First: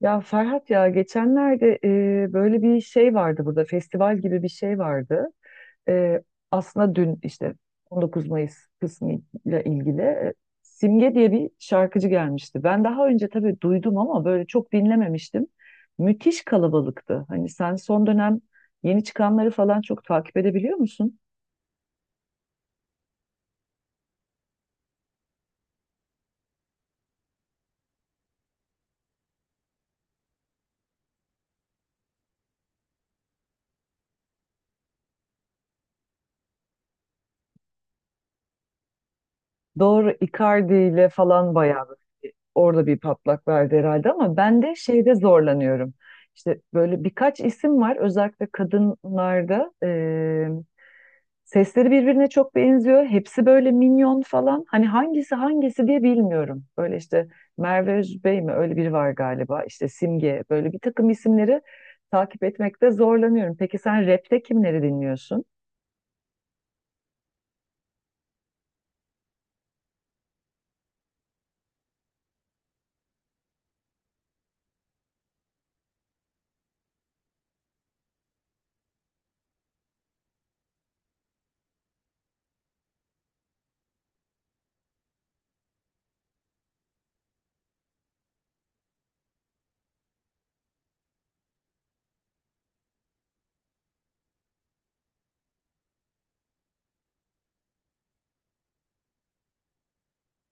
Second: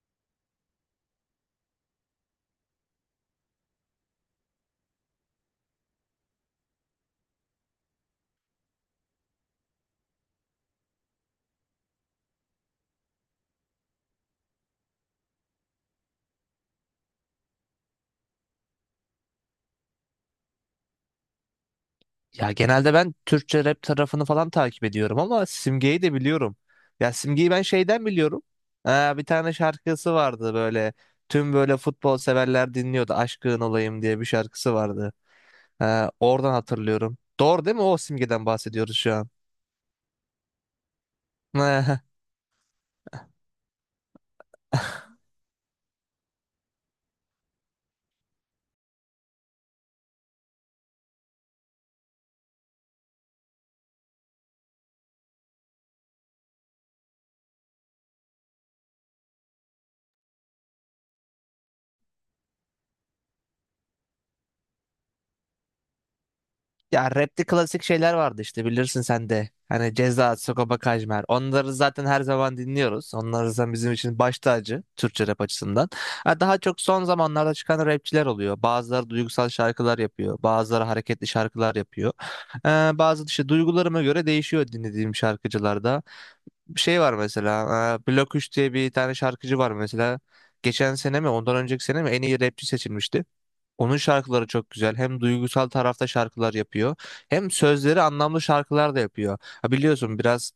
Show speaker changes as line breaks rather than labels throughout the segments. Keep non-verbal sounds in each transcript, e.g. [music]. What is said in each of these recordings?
Ya Ferhat ya geçenlerde böyle bir şey vardı burada festival gibi bir şey vardı. E, aslında dün işte 19 Mayıs kısmıyla ilgili Simge diye bir şarkıcı gelmişti. Ben daha önce tabii duydum ama böyle çok dinlememiştim. Müthiş kalabalıktı. Hani sen son dönem yeni çıkanları falan çok takip edebiliyor musun?
Ya genelde ben Türkçe rap tarafını falan takip ediyorum ama Simge'yi de biliyorum. Ya Simge'yi ben şeyden biliyorum. Bir tane şarkısı vardı böyle. Tüm böyle futbol severler dinliyordu. Aşkın olayım diye bir şarkısı vardı. Oradan hatırlıyorum. Doğru değil mi? O Simge'den bahsediyoruz şu an.
Doğru, Icardi ile falan bayağı
[laughs]
böyle orada bir patlak verdi herhalde ama ben de şeyde zorlanıyorum. İşte böyle birkaç isim var, özellikle kadınlarda sesleri birbirine çok benziyor. Hepsi böyle minyon falan. Hani hangisi hangisi diye bilmiyorum. Böyle işte Merve Özbey mi, öyle biri var galiba. İşte Simge, böyle bir takım isimleri takip etmekte zorlanıyorum. Peki sen rapte kimleri dinliyorsun?
Ya rapte klasik şeyler vardı işte bilirsin sen de. Hani Ceza, Sagopa Kajmer. Onları zaten her zaman dinliyoruz. Onlar zaten bizim için baş tacı Türkçe rap açısından. Ha, daha çok son zamanlarda çıkan rapçiler oluyor. Bazıları duygusal şarkılar yapıyor. Bazıları hareketli şarkılar yapıyor. Ee, Bazı işte duygularıma göre değişiyor dinlediğim şarkıcılarda. Bir şey var mesela. Blok 3 diye bir tane şarkıcı var mesela. Geçen sene mi ondan önceki sene mi en iyi rapçi seçilmişti. Onun şarkıları çok güzel. Hem duygusal tarafta şarkılar yapıyor, hem sözleri anlamlı şarkılar da yapıyor. Ha biliyorsun biraz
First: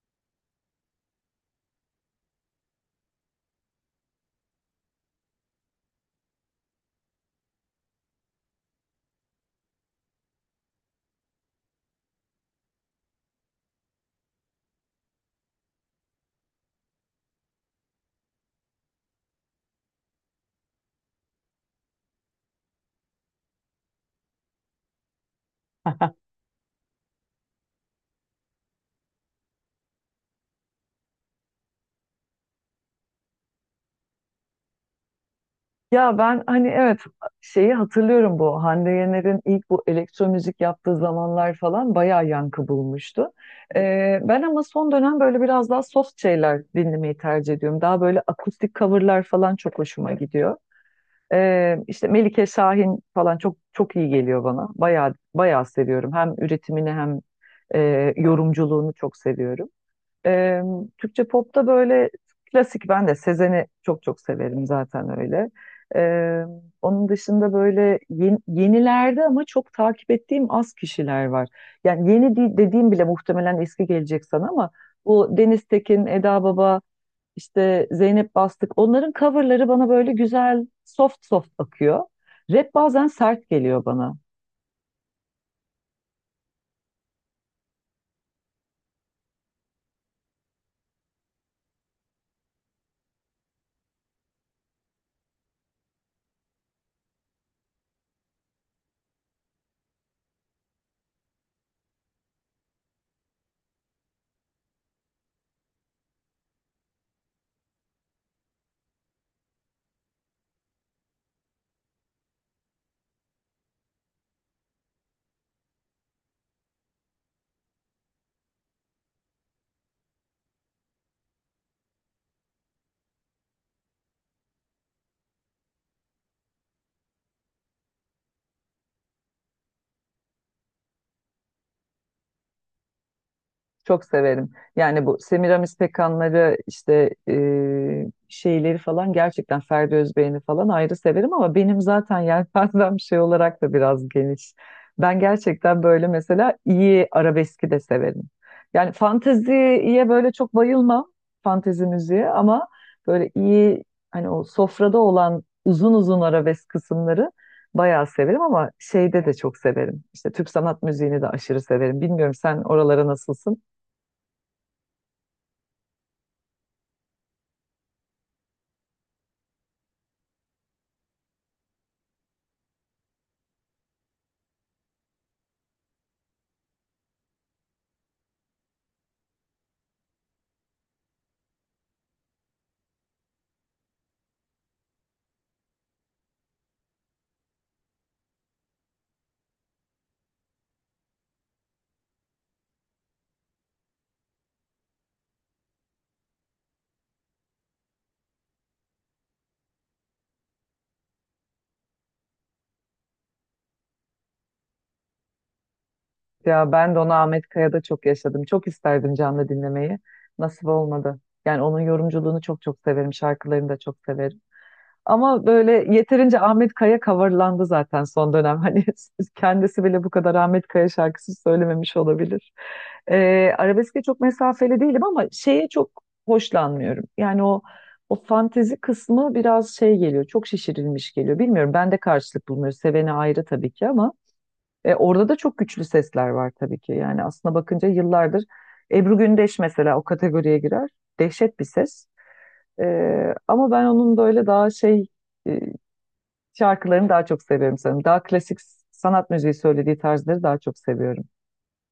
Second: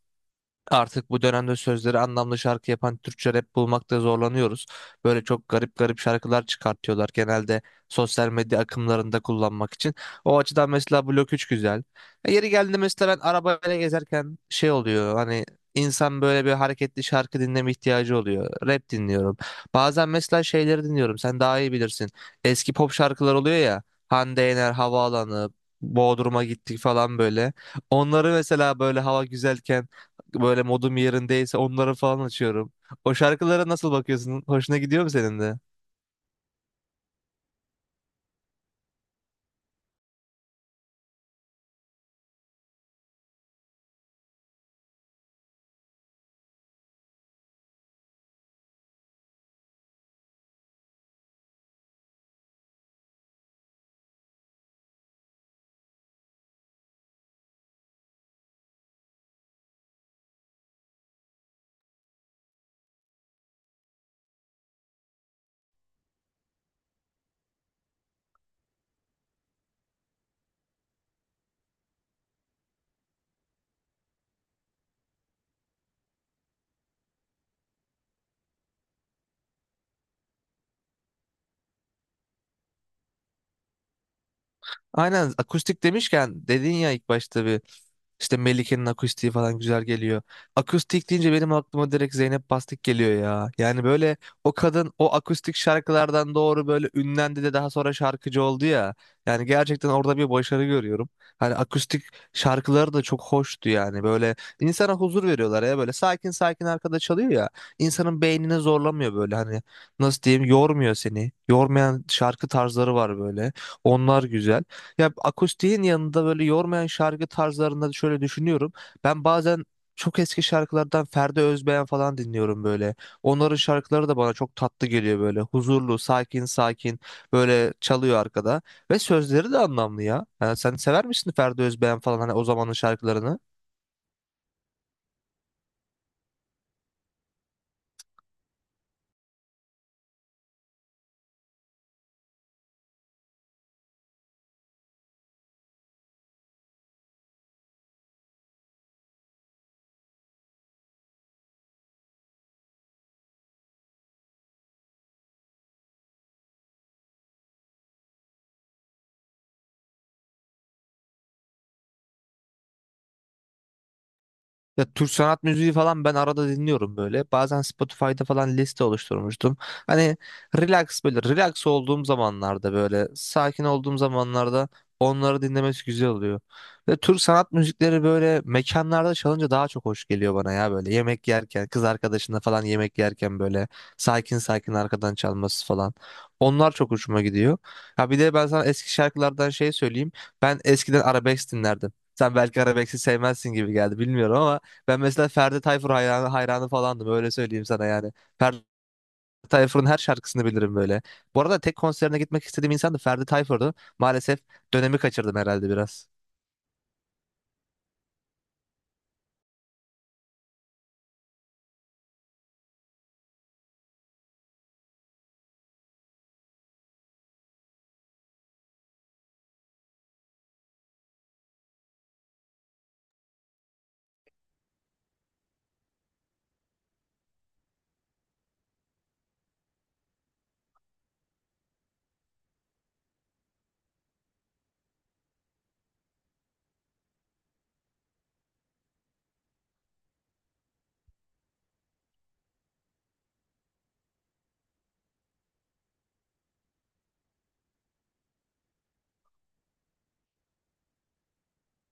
artık bu dönemde sözleri anlamlı şarkı yapan Türkçe rap bulmakta zorlanıyoruz. Böyle çok garip garip şarkılar çıkartıyorlar genelde sosyal medya akımlarında kullanmak için. O açıdan mesela Blok 3 güzel. Yeri geldi mesela ben arabayla gezerken şey oluyor, hani insan böyle bir hareketli şarkı dinleme ihtiyacı oluyor. Rap dinliyorum. Bazen mesela şeyleri dinliyorum, sen daha iyi bilirsin. Eski pop şarkılar oluyor ya, Hande Yener, Havaalanı, Bodrum'a gittik falan böyle. Onları mesela böyle hava güzelken, böyle modum yerindeyse onları falan açıyorum. O şarkılara nasıl bakıyorsun? Hoşuna gidiyor mu senin de?
Ya ben hani evet, şeyi hatırlıyorum, bu Hande Yener'in ilk bu elektro müzik yaptığı zamanlar falan bayağı yankı bulmuştu. Ben ama son dönem böyle biraz daha soft şeyler dinlemeyi tercih ediyorum. Daha böyle akustik coverlar falan çok hoşuma gidiyor. İşte Melike Şahin falan çok çok iyi geliyor bana. Bayağı bayağı seviyorum. Hem üretimini hem yorumculuğunu çok seviyorum. Ee, Türkçe popta böyle klasik, ben de Sezen'i çok çok severim zaten öyle. Ee, onun dışında böyle yenilerde ama çok takip ettiğim az kişiler var. Yani dediğim bile muhtemelen eski gelecek sana ama bu Deniz Tekin, Eda Baba, işte Zeynep Bastık, onların coverları bana böyle güzel soft soft akıyor. Rap bazen sert geliyor bana.
Aynen, akustik demişken dedin ya ilk başta bir, İşte Melike'nin akustiği falan güzel geliyor. Akustik deyince benim aklıma direkt Zeynep Bastık geliyor ya. Yani böyle o kadın o akustik şarkılardan doğru böyle ünlendi de daha sonra şarkıcı oldu ya. Yani gerçekten orada bir başarı görüyorum. Hani akustik şarkıları da çok hoştu yani. Böyle insana huzur veriyorlar ya, böyle sakin sakin arkada çalıyor ya. İnsanın beynini zorlamıyor, böyle hani nasıl diyeyim, yormuyor seni. Yormayan şarkı tarzları var böyle. Onlar güzel. Ya akustiğin yanında böyle yormayan şarkı tarzlarında şöyle düşünüyorum. Ben bazen çok eski şarkılardan Ferdi Özbeğen falan dinliyorum böyle. Onların şarkıları da bana çok tatlı geliyor böyle. Huzurlu, sakin sakin böyle çalıyor arkada. Ve sözleri de anlamlı ya. Yani sen sever misin Ferdi Özbeğen falan, hani o zamanın şarkılarını?
Çok severim. Yani bu Semiramis Pekanları işte şeyleri falan, gerçekten Ferdi Özbeğen'i falan ayrı severim ama benim zaten [laughs] yelpazem şey olarak da biraz geniş. Ben gerçekten böyle mesela iyi arabeski de severim. Yani fanteziye böyle çok bayılmam. Fantezi müziğe ama böyle iyi, hani o sofrada olan uzun uzun arabesk kısımları bayağı severim. Ama şeyde de çok severim, İşte Türk sanat müziğini de aşırı severim. Bilmiyorum, sen oralara nasılsın?
Ya Türk sanat müziği falan ben arada dinliyorum böyle. Bazen Spotify'da falan liste oluşturmuştum. Hani relax, böyle relax olduğum zamanlarda, böyle sakin olduğum zamanlarda onları dinlemesi güzel oluyor. Ve Türk sanat müzikleri böyle mekanlarda çalınca daha çok hoş geliyor bana ya, böyle yemek yerken, kız arkadaşına falan yemek yerken böyle sakin sakin arkadan çalması falan. Onlar çok hoşuma gidiyor. Ha bir de ben sana eski şarkılardan şey söyleyeyim. Ben eskiden arabesk dinlerdim. Sen belki arabesk'i sevmezsin gibi geldi, bilmiyorum, ama ben mesela Ferdi Tayfur hayranı, hayranı falandım, öyle söyleyeyim sana yani. Ferdi Tayfur'un her şarkısını bilirim böyle. Bu arada tek konserine gitmek istediğim insan da Ferdi Tayfur'du. Maalesef dönemi kaçırdım herhalde biraz.
Ya ben de onu Ahmet Kaya'da çok yaşadım. Çok isterdim canlı dinlemeyi. Nasip olmadı. Yani onun yorumculuğunu çok çok severim. Şarkılarını da çok severim. Ama böyle yeterince Ahmet Kaya coverlandı zaten son dönem. [laughs] Hani kendisi bile bu kadar Ahmet Kaya şarkısı söylememiş olabilir. Arabeske çok mesafeli değilim ama şeye çok hoşlanmıyorum. Yani o fantezi kısmı biraz şey geliyor. Çok şişirilmiş geliyor. Bilmiyorum, ben de karşılık bulmuyorum. Seveni ayrı tabii ki ama orada da çok güçlü sesler var tabii ki. Yani aslına bakınca yıllardır Ebru Gündeş mesela o kategoriye girer. Dehşet bir ses. E, ama ben onun böyle daha şey e, şarkılarını daha çok seviyorum sanırım. Daha klasik sanat müziği söylediği tarzları daha çok seviyorum.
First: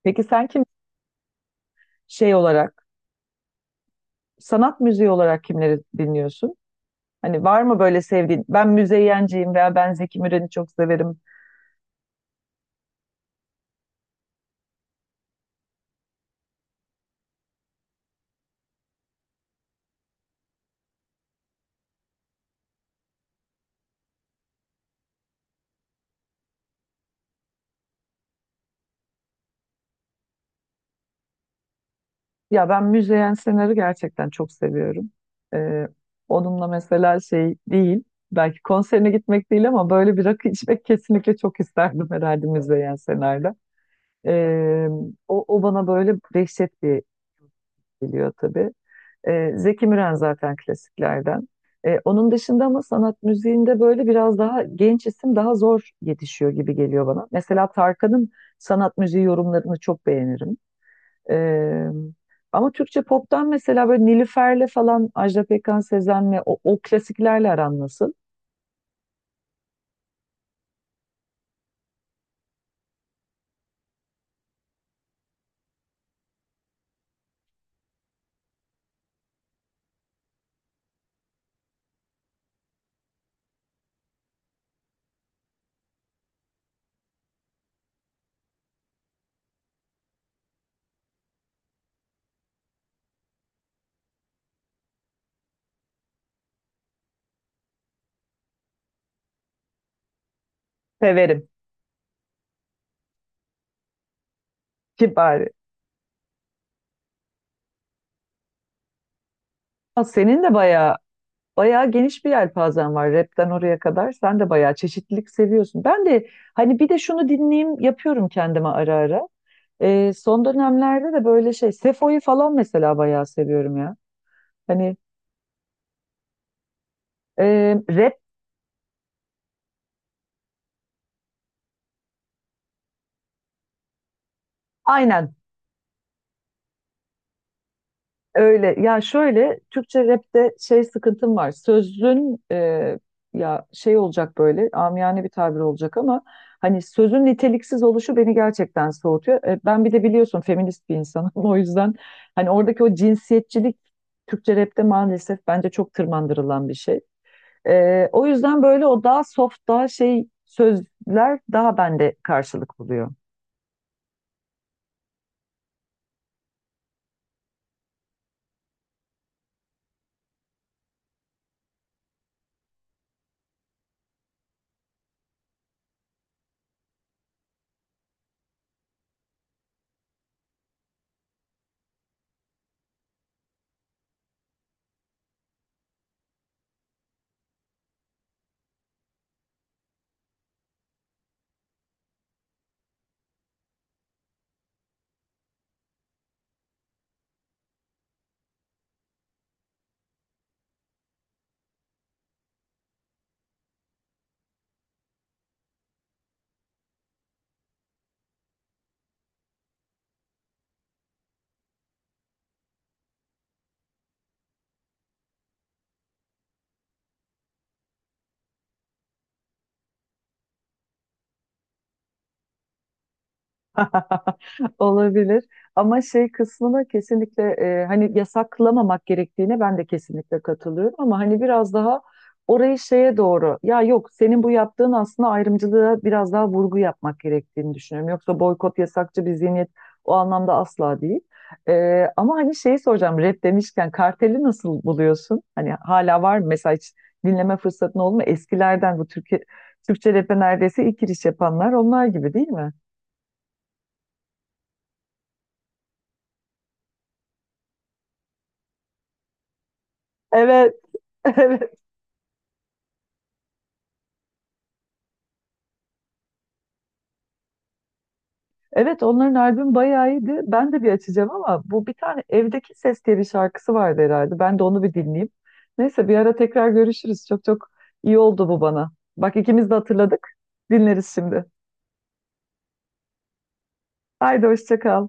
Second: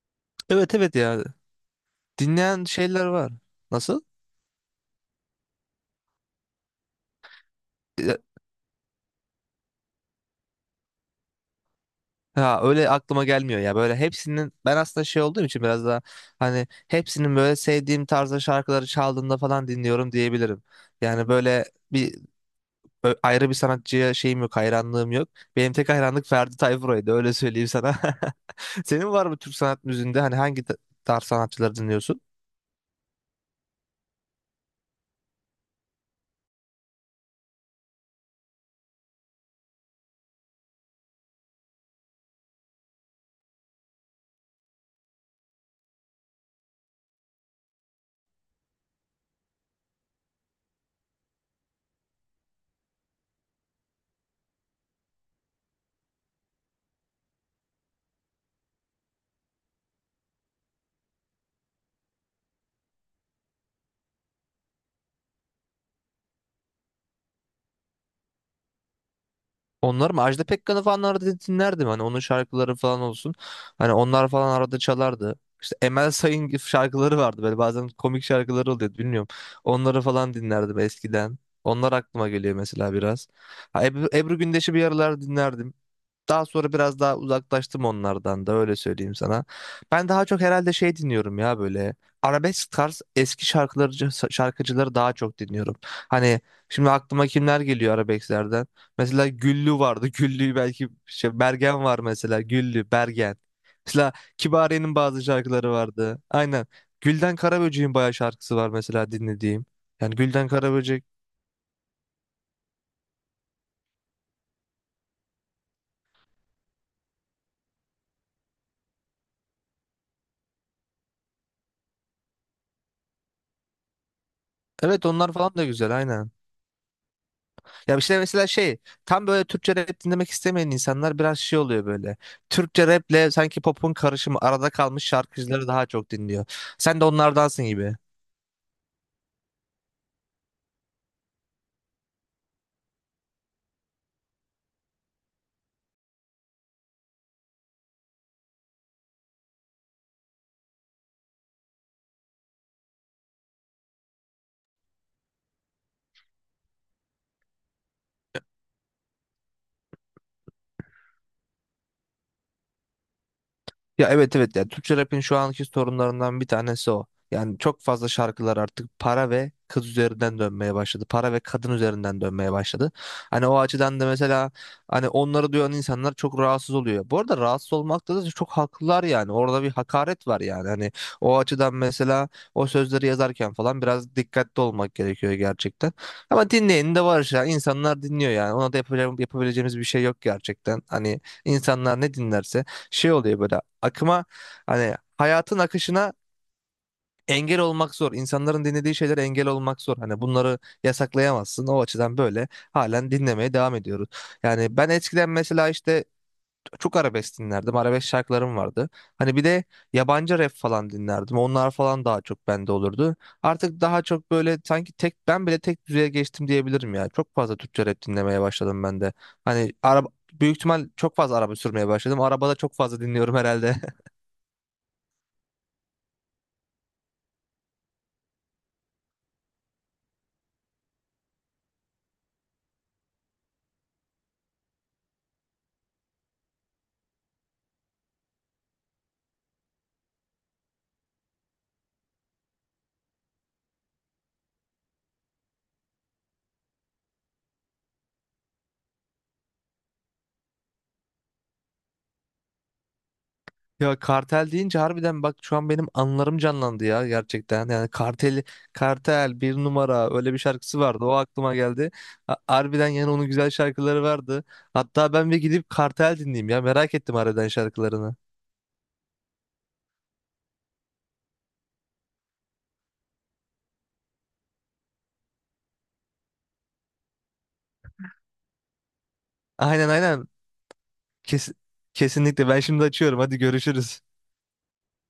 Peki sen kim
Evet evet ya.
şey
Dinleyen
olarak,
şeyler var. Nasıl?
sanat müziği olarak kimleri dinliyorsun? Hani var mı böyle
E,
sevdiğin? Ben Müzeyyenciyim veya ben Zeki Müren'i çok severim.
Ha öyle aklıma gelmiyor ya. Böyle hepsinin ben aslında şey olduğum için biraz daha, hani hepsinin böyle sevdiğim tarzda şarkıları çaldığında falan dinliyorum diyebilirim. Yani böyle bir ayrı bir sanatçıya şeyim yok, hayranlığım yok. Benim tek hayranlık Ferdi Tayfur'uydu, öyle söyleyeyim sana. [laughs] Senin var mı Türk sanat müziğinde, hani hangi tarz sanatçıları dinliyorsun?
Ya ben Müzeyyen Senar'ı gerçekten çok seviyorum. Ee, onunla mesela şey değil, belki konserine gitmek değil ama böyle bir rakı içmek kesinlikle çok isterdim herhalde Müzeyyen Senar'da. Ee, o bana böyle dehşet bir geliyor tabii. Zeki Müren zaten klasiklerden. Onun dışında ama sanat müziğinde böyle biraz daha genç isim daha zor yetişiyor gibi geliyor bana. Mesela Tarkan'ın sanat müziği yorumlarını çok beğenirim. E, ama Türkçe pop'tan mesela böyle Nilüfer'le falan, Ajda Pekkan, Sezen'le o klasiklerle aran nasıl?
Onlar mı? Ajda Pekkan'ı falan arada dinlerdim. Hani onun şarkıları falan olsun. Hani onlar falan arada çalardı. İşte Emel Sayın gibi şarkıları vardı. Böyle bazen komik şarkıları oluyordu. Bilmiyorum. Onları falan dinlerdim eskiden. Onlar aklıma geliyor mesela biraz. Ha, Ebru Gündeş'i bir aralar dinlerdim. Daha sonra biraz daha uzaklaştım onlardan da, öyle söyleyeyim sana. Ben daha çok herhalde şey dinliyorum ya böyle. Arabesk tarz eski şarkıları, şarkıcıları daha çok dinliyorum. Hani şimdi aklıma kimler geliyor arabesklerden? Mesela Güllü vardı. [laughs] Güllü belki şey,
Severim.
Bergen var mesela. Güllü, Bergen. Mesela Kibariye'nin bazı
Kibar.
şarkıları vardı. Aynen. Gülden Karaböcek'in bayağı şarkısı var mesela dinlediğim.
Ha,
Yani
senin
Gülden
de bayağı
Karaböcek.
bayağı geniş bir yelpazen var, rapten oraya kadar. Sen de bayağı çeşitlilik seviyorsun. Ben de hani bir de şunu dinleyeyim yapıyorum kendime ara ara. Son dönemlerde de böyle şey Sefo'yu falan mesela bayağı seviyorum ya. Hani
Evet, onlar falan da güzel, aynen.
e,
Ya
rap
işte mesela şey, tam böyle Türkçe rap dinlemek istemeyen insanlar biraz şey oluyor böyle. Türkçe raple sanki popun karışımı arada kalmış
aynen.
şarkıcıları daha çok dinliyor. Sen de onlardansın gibi.
Öyle ya, şöyle Türkçe rapte şey sıkıntım var. Sözün ya şey olacak, böyle amiyane bir tabir olacak ama hani sözün niteliksiz oluşu beni gerçekten soğutuyor. E, ben bir de biliyorsun feminist bir insanım [laughs] o yüzden hani oradaki o cinsiyetçilik Türkçe rapte maalesef bence çok tırmandırılan bir şey. O yüzden böyle o daha soft daha şey sözler daha bende karşılık buluyor.
Ya evet evet ya, Türkçe rap'in şu anki sorunlarından bir tanesi o. Yani çok fazla şarkılar artık para ve kız üzerinden dönmeye başladı. Para ve kadın üzerinden dönmeye başladı. Hani o açıdan da mesela, hani onları duyan insanlar çok rahatsız oluyor. Bu arada rahatsız olmakta da çok haklılar yani. Orada bir hakaret var yani. Hani o açıdan mesela o sözleri yazarken falan biraz dikkatli olmak gerekiyor gerçekten. Ama dinleyen de var ya. İnsanlar dinliyor yani. Ona da yapacağım, yapabileceğimiz bir şey yok gerçekten. Hani insanlar ne dinlerse şey oluyor böyle, akıma, hani hayatın akışına engel olmak zor. İnsanların dinlediği şeylere engel olmak zor. Hani bunları yasaklayamazsın. O açıdan böyle halen dinlemeye devam ediyoruz. Yani ben eskiden mesela işte çok arabesk dinlerdim. Arabesk şarkılarım vardı. Hani bir de yabancı rap falan dinlerdim. Onlar falan daha çok bende olurdu. Artık daha çok böyle sanki tek, ben bile tek düzeye geçtim diyebilirim ya. Çok fazla Türkçe rap dinlemeye başladım ben de. Hani araba, büyük ihtimal çok fazla araba sürmeye başladım. Arabada çok fazla dinliyorum herhalde.
[laughs] Olabilir. Ama şey kısmına kesinlikle hani yasaklamamak gerektiğine ben de kesinlikle katılıyorum ama hani biraz daha orayı şeye doğru, ya yok, senin bu yaptığın aslında ayrımcılığa biraz daha vurgu yapmak gerektiğini düşünüyorum. Yoksa boykot yasakçı bir zihniyet o anlamda asla değil. Ama hani şeyi soracağım, rap demişken karteli nasıl buluyorsun? Hani hala var mı? Mesela hiç dinleme fırsatın oldu mu? Eskilerden, bu Türkiye, Türkçe rap'e neredeyse ilk giriş yapanlar onlar, gibi değil mi?
Ya kartel deyince harbiden bak şu an benim anılarım canlandı ya, gerçekten. Yani kartel bir numara, öyle bir
Evet.
şarkısı vardı. O
[laughs]
aklıma
Evet,
geldi. Harbiden yani onun güzel şarkıları vardı. Hatta ben bir gidip kartel dinleyeyim ya. Merak ettim harbiden şarkılarını.
evet, onların albüm bayağı iyiydi. Ben de bir açacağım ama bu bir tane Evdeki Ses diye bir şarkısı vardı herhalde. Ben de onu bir dinleyeyim. Neyse, bir ara tekrar görüşürüz. Çok çok iyi oldu bu bana. Bak ikimiz de
Aynen aynen.
hatırladık. Dinleriz şimdi.
Kes- Kesinlikle ben şimdi açıyorum. Hadi görüşürüz.
Haydi hoşça kal.